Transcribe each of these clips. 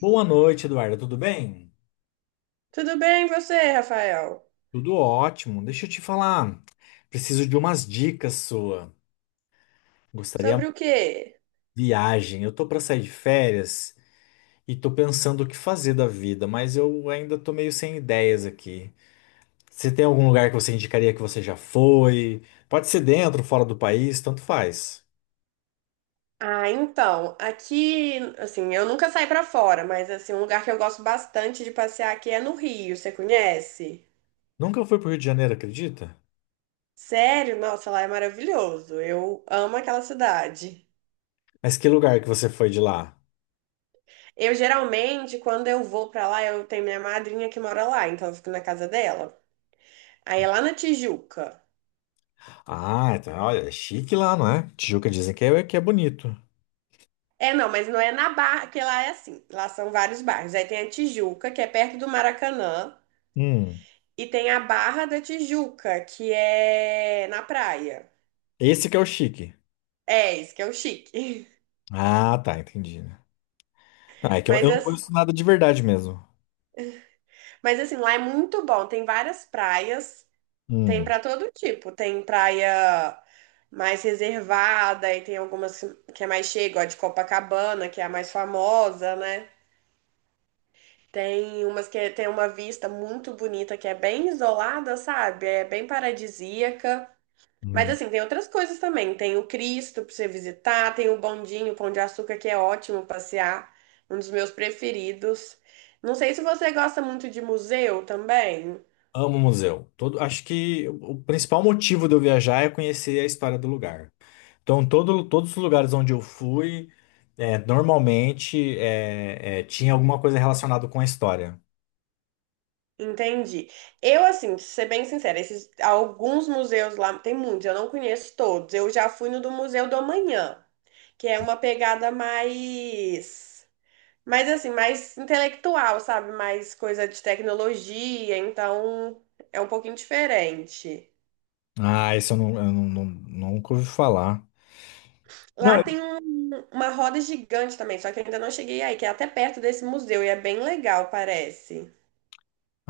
Boa noite, Eduardo. Tudo bem? Tudo bem, e você, Rafael? Tudo ótimo. Deixa eu te falar. Preciso de umas dicas sua. Gostaria Sobre o quê? de viagem. Eu tô para sair de férias e tô pensando o que fazer da vida, mas eu ainda tô meio sem ideias aqui. Você tem algum lugar que você indicaria que você já foi? Pode ser dentro, fora do país, tanto faz. Ah, então, aqui, assim, eu nunca saí pra fora, mas assim, um lugar que eu gosto bastante de passear aqui é no Rio, você conhece? Nunca fui pro Rio de Janeiro, acredita? Sério? Nossa, lá é maravilhoso. Eu amo aquela cidade. Mas que lugar que você foi de lá? Eu geralmente, quando eu vou pra lá, eu tenho minha madrinha que mora lá, então eu fico na casa dela. Aí é lá na Tijuca. Ah, então, olha, é chique lá, não é? Tijuca dizem que é bonito. É, não, mas não é na Barra, porque lá é assim. Lá são vários bairros. Aí tem a Tijuca, que é perto do Maracanã. Hum. E tem a Barra da Tijuca, que é na praia. Esse que é o chique. É, isso que é o chique. Ah, tá, entendi, né? Ah, é que eu, Mas, eu não conheço nada de verdade mesmo. mas assim, lá é muito bom. Tem várias praias, tem Hum, pra todo tipo. Tem praia mais reservada, e tem algumas que é mais cheia, igual a de Copacabana, que é a mais famosa, né? Tem umas que é, tem uma vista muito bonita, que é bem isolada, sabe? É bem paradisíaca. Mas hum. assim, tem outras coisas também. Tem o Cristo pra você visitar, tem o Bondinho, o Pão de Açúcar, que é ótimo passear, um dos meus preferidos. Não sei se você gosta muito de museu também. Amo museu. Acho que o principal motivo de eu viajar é conhecer a história do lugar. Então, todos os lugares onde eu fui, normalmente tinha alguma coisa relacionada com a história. Entendi. Eu, assim, pra ser bem sincera, esses, alguns museus lá, tem muitos, eu não conheço todos. Eu já fui no do Museu do Amanhã, que é uma pegada mais, mais assim, mais intelectual, sabe? Mais coisa de tecnologia, então é um pouquinho diferente. Ah, isso eu não, não- nunca ouvi falar. Não, Lá eu- tem uma roda gigante também, só que eu ainda não cheguei aí, que é até perto desse museu e é bem legal, parece.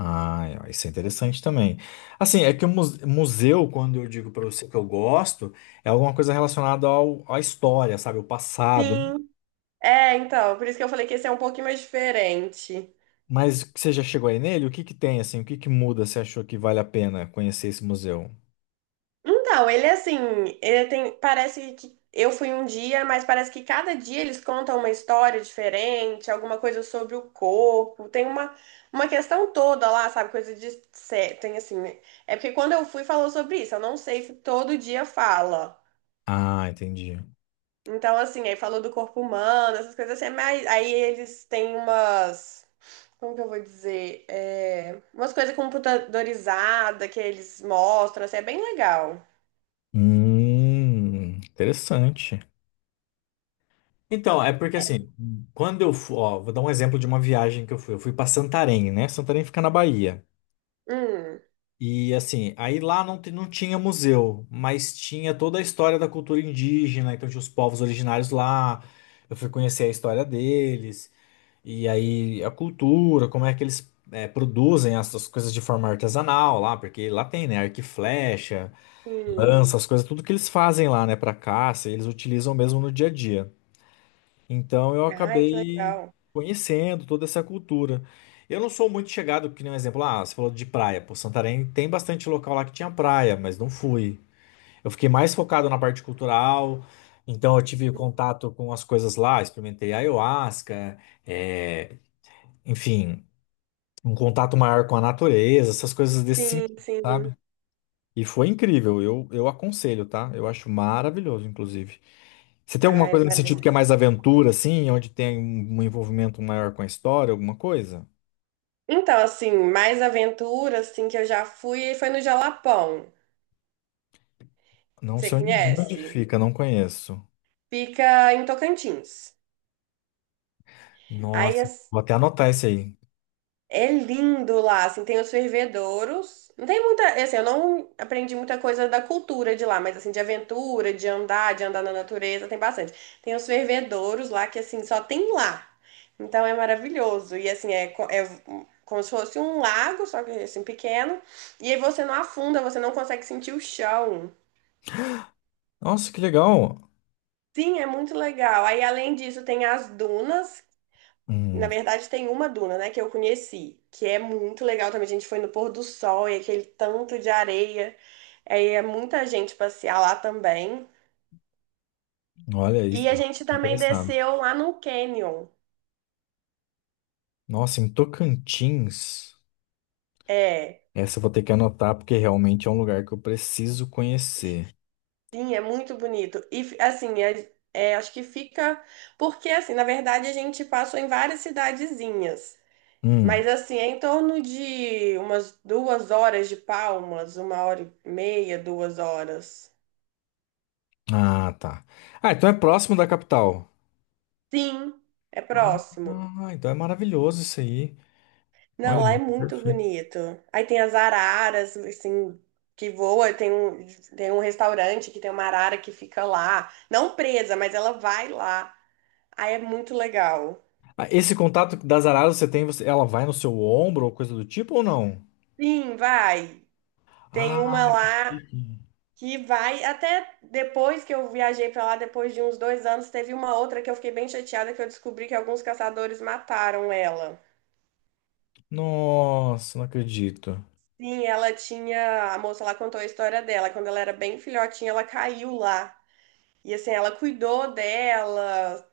Ah, isso é interessante também. Assim, é que o museu, quando eu digo para você que eu gosto, é alguma coisa relacionada à história, sabe? O passado. Sim, é, então, por isso que eu falei que esse é um pouquinho mais diferente. Mas você já chegou aí nele? O que que tem, assim? O que que muda? Você achou que vale a pena conhecer esse museu? Então, ele é assim, ele tem, parece que eu fui um dia, mas parece que cada dia eles contam uma história diferente, alguma coisa sobre o corpo, tem uma questão toda lá, sabe, coisa de, tem assim, né? É porque quando eu fui falou sobre isso, eu não sei se todo dia fala. Ah, entendi. Então, assim, aí falou do corpo humano, essas coisas assim, mas aí eles têm umas. Como que eu vou dizer? É, umas coisas computadorizadas que eles mostram, assim, é bem legal. Interessante. Então, é porque assim, quando eu fui, ó, vou dar um exemplo de uma viagem que eu fui. Eu fui para Santarém, né? Santarém fica na Bahia. Hum, E assim, aí lá não tinha museu, mas tinha toda a história da cultura indígena, então tinha os povos originários lá. Eu fui conhecer a história deles. E aí a cultura, como é que eles produzem essas coisas de forma artesanal lá, porque lá tem, né, arco e flecha, sim. lança, as coisas, tudo que eles fazem lá, né, pra caça, eles utilizam mesmo no dia a dia. Então eu Ai, que acabei legal. conhecendo toda essa cultura. Eu não sou muito chegado, que nem um exemplo, ah, você falou de praia, pô, Santarém tem bastante local lá que tinha praia, mas não fui. Eu fiquei mais focado na parte cultural, então eu tive contato com as coisas lá, experimentei ayahuasca, é, enfim, um contato maior com a natureza, essas coisas desse Sim, sentido, sim. sabe? E foi incrível, eu aconselho, tá? Eu acho maravilhoso, inclusive. Você tem alguma Ai, coisa nesse sentido parece. que é mais aventura, assim, onde tem um envolvimento maior com a história, alguma coisa? Então, assim, mais aventura, assim, que eu já fui, foi no Jalapão. Não Você sei onde conhece? fica, não conheço. Fica em Tocantins. Aí, Nossa, as- vou até anotar esse aí. É lindo lá, assim, tem os fervedouros. Não tem muita, assim, eu não aprendi muita coisa da cultura de lá, mas assim, de aventura, de andar na natureza, tem bastante. Tem os fervedouros lá que assim, só tem lá. Então é maravilhoso. E assim, é como se fosse um lago, só que assim, pequeno. E aí você não afunda, você não consegue sentir o chão. Nossa, que legal! Sim, é muito legal. Aí além disso, tem as dunas. Na Hum. verdade, tem uma duna, né, que eu conheci, que é muito legal também. A gente foi no pôr do sol e aquele tanto de areia. Aí é muita gente passear lá também. Olha, E a gente também interessado. desceu lá no Canyon. Nossa, em Tocantins, É, essa eu vou ter que anotar, porque realmente é um lugar que eu preciso conhecer. sim, é muito bonito. E assim, é, acho que fica. Porque, assim, na verdade, a gente passou em várias cidadezinhas. Mas Hum. assim, é em torno de umas 2 horas de Palmas, 1 hora e meia, 2 horas. Ah, tá. Ah, então é próximo da capital. Sim, é Ah, próximo. ah, então é maravilhoso isso aí. Não, Olha, lá é muito perfeito. bonito. Aí tem as araras, assim, que voa. Tem um restaurante que tem uma arara que fica lá. Não presa, mas ela vai lá. Aí é muito legal. Ah, esse contato das araras você tem, você, ela vai no seu ombro ou coisa do tipo ou não? Sim, vai. Tem Ah, uma lá que vai. Até depois que eu viajei pra lá, depois de uns 2 anos, teve uma outra que eu fiquei bem chateada que eu descobri que alguns caçadores mataram ela. nossa, não acredito. Sim, ela tinha. A moça lá contou a história dela. Quando ela era bem filhotinha, ela caiu lá. E assim, ela cuidou dela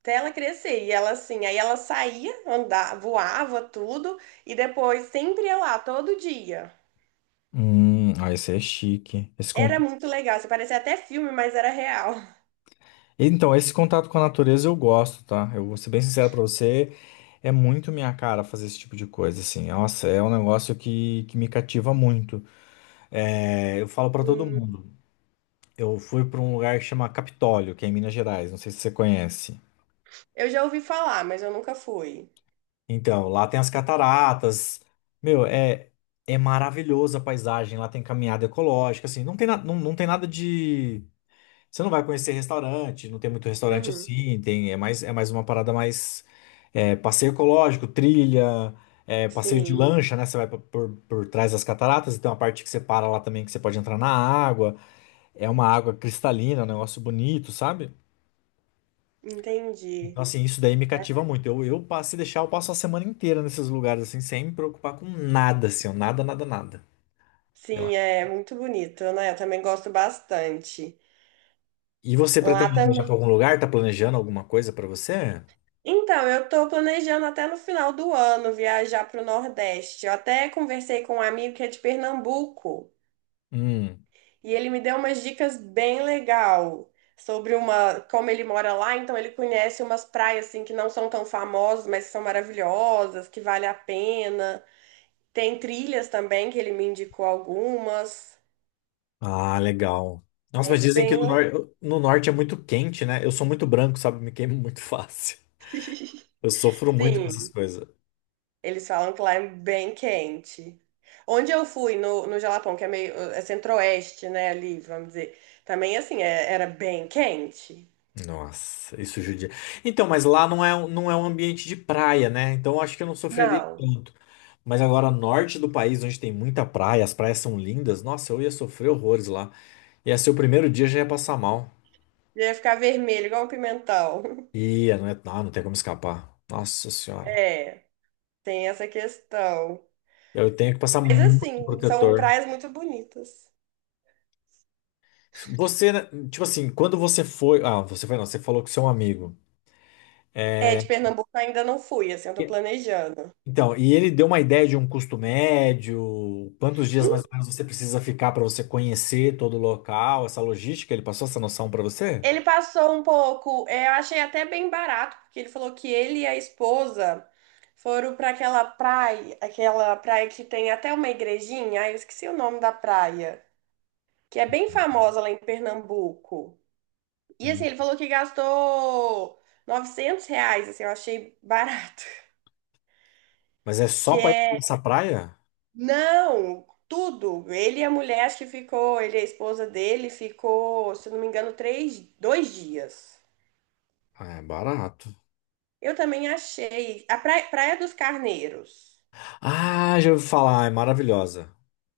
até ela crescer. E ela assim, aí ela saía, andava, voava tudo, e depois sempre ia lá, todo dia. Ah, esse é chique. Era muito legal, assim, parecia até filme, mas era real. Então, esse contato com a natureza eu gosto, tá? Eu vou ser bem sincero pra você, é muito minha cara fazer esse tipo de coisa, assim. Nossa, é um negócio que me cativa muito. É, eu falo pra todo Hum, mundo. Eu fui para um lugar que chama Capitólio, que é em Minas Gerais, não sei se você conhece. eu já ouvi falar, mas eu nunca fui. Então, lá tem as cataratas. Meu, é maravilhosa a paisagem, lá tem caminhada ecológica, assim, não tem, não tem nada de você não vai conhecer restaurante, não tem muito restaurante Uhum, assim, tem é mais uma parada mais passeio ecológico, trilha, passeio de sim, lancha, né? Você vai por trás das cataratas, e tem uma parte que você para lá também que você pode entrar na água. É uma água cristalina, um negócio bonito, sabe? entendi. Então, assim, isso daí me cativa muito. Eu passo, se deixar, eu passo a semana inteira nesses lugares, assim, sem me preocupar com nada, assim, ó, nada, nada, nada. Eu- Sim, é muito bonito, né? Eu também gosto bastante. E você Lá pretende viajar pra também. algum lugar? Tá planejando alguma coisa pra você? Então, eu tô planejando até no final do ano viajar para o Nordeste. Eu até conversei com um amigo que é de Pernambuco Hum. e ele me deu umas dicas bem legal sobre uma, como ele mora lá, então ele conhece umas praias assim que não são tão famosas, mas que são maravilhosas, que vale a pena. Tem trilhas também que ele me indicou algumas. Ah, legal. Nossa, É mas dizem que bem, le- no norte é muito quente, né? Eu sou muito branco, sabe? Me queimo muito fácil. Eu sofro muito com essas sim. coisas. Eles falam que lá é bem quente. Onde eu fui, no Jalapão, que é meio, é centro-oeste, né, ali, vamos dizer. Também, assim, era bem quente. Nossa, isso judia. Então, mas lá não é um ambiente de praia, né? Então, eu acho que eu não sofreria Não, tanto. Mas agora, norte do país, onde tem muita praia, as praias são lindas, nossa, eu ia sofrer horrores lá. Ia ser o primeiro dia, já ia passar mal. ia ficar vermelho, igual um pimentão. Ia, não é, ah, não tem como escapar. Nossa senhora. É, tem essa questão. Eu tenho que passar Mas, muito assim, são protetor. praias muito bonitas. Você, né, tipo assim, quando você foi. Ah, você foi não, você falou com seu amigo. É, É, de Pernambuco eu ainda não fui, assim, eu tô E- planejando. Então, e ele deu uma ideia de um custo médio, quantos dias mais ou menos você precisa ficar para você conhecer todo o local, essa logística, ele passou essa noção para você? Ele passou um pouco, é, eu achei até bem barato, porque ele falou que ele e a esposa foram para aquela praia que tem até uma igrejinha, ai, eu esqueci o nome da praia, que é bem famosa lá em Pernambuco. E assim, Hum. ele falou que gastou R$ 900, assim, eu achei barato. Mas é só Que para ir para é, essa praia? não, tudo. Ele e a mulher, acho que ficou, ele e a esposa dele ficou, se eu não me engano, três, 2 dias. Ah, é barato. Eu também achei. A Praia, Praia dos Carneiros. Ah, já ouvi falar. Ah, é maravilhosa.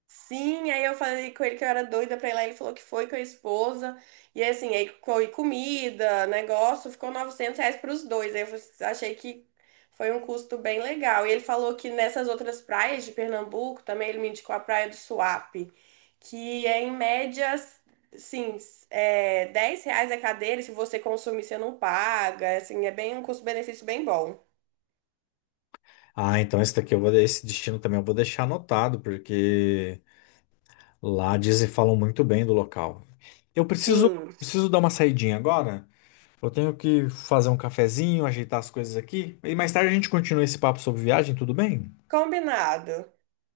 Sim, aí eu falei com ele que eu era doida pra ir lá. Ele falou que foi com a esposa. E assim, aí foi comida, negócio, ficou R$ 900 pros dois. Aí eu achei que foi um custo bem legal. E ele falou que nessas outras praias de Pernambuco, também ele me indicou a Praia do Suape, que é em média, sim, é, R$ 10 a cadeira. E se você consumir, você não paga. Assim, é bem um custo-benefício bem bom. Ah, então esse daqui eu vou, esse destino também eu vou deixar anotado, porque lá dizem falam muito bem do local. Eu preciso, Sim, preciso dar uma saidinha agora. Eu tenho que fazer um cafezinho, ajeitar as coisas aqui. E mais tarde a gente continua esse papo sobre viagem, tudo bem? combinado.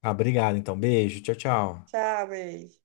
Ah, obrigado, então. Beijo, tchau, tchau. Tchau, beijo.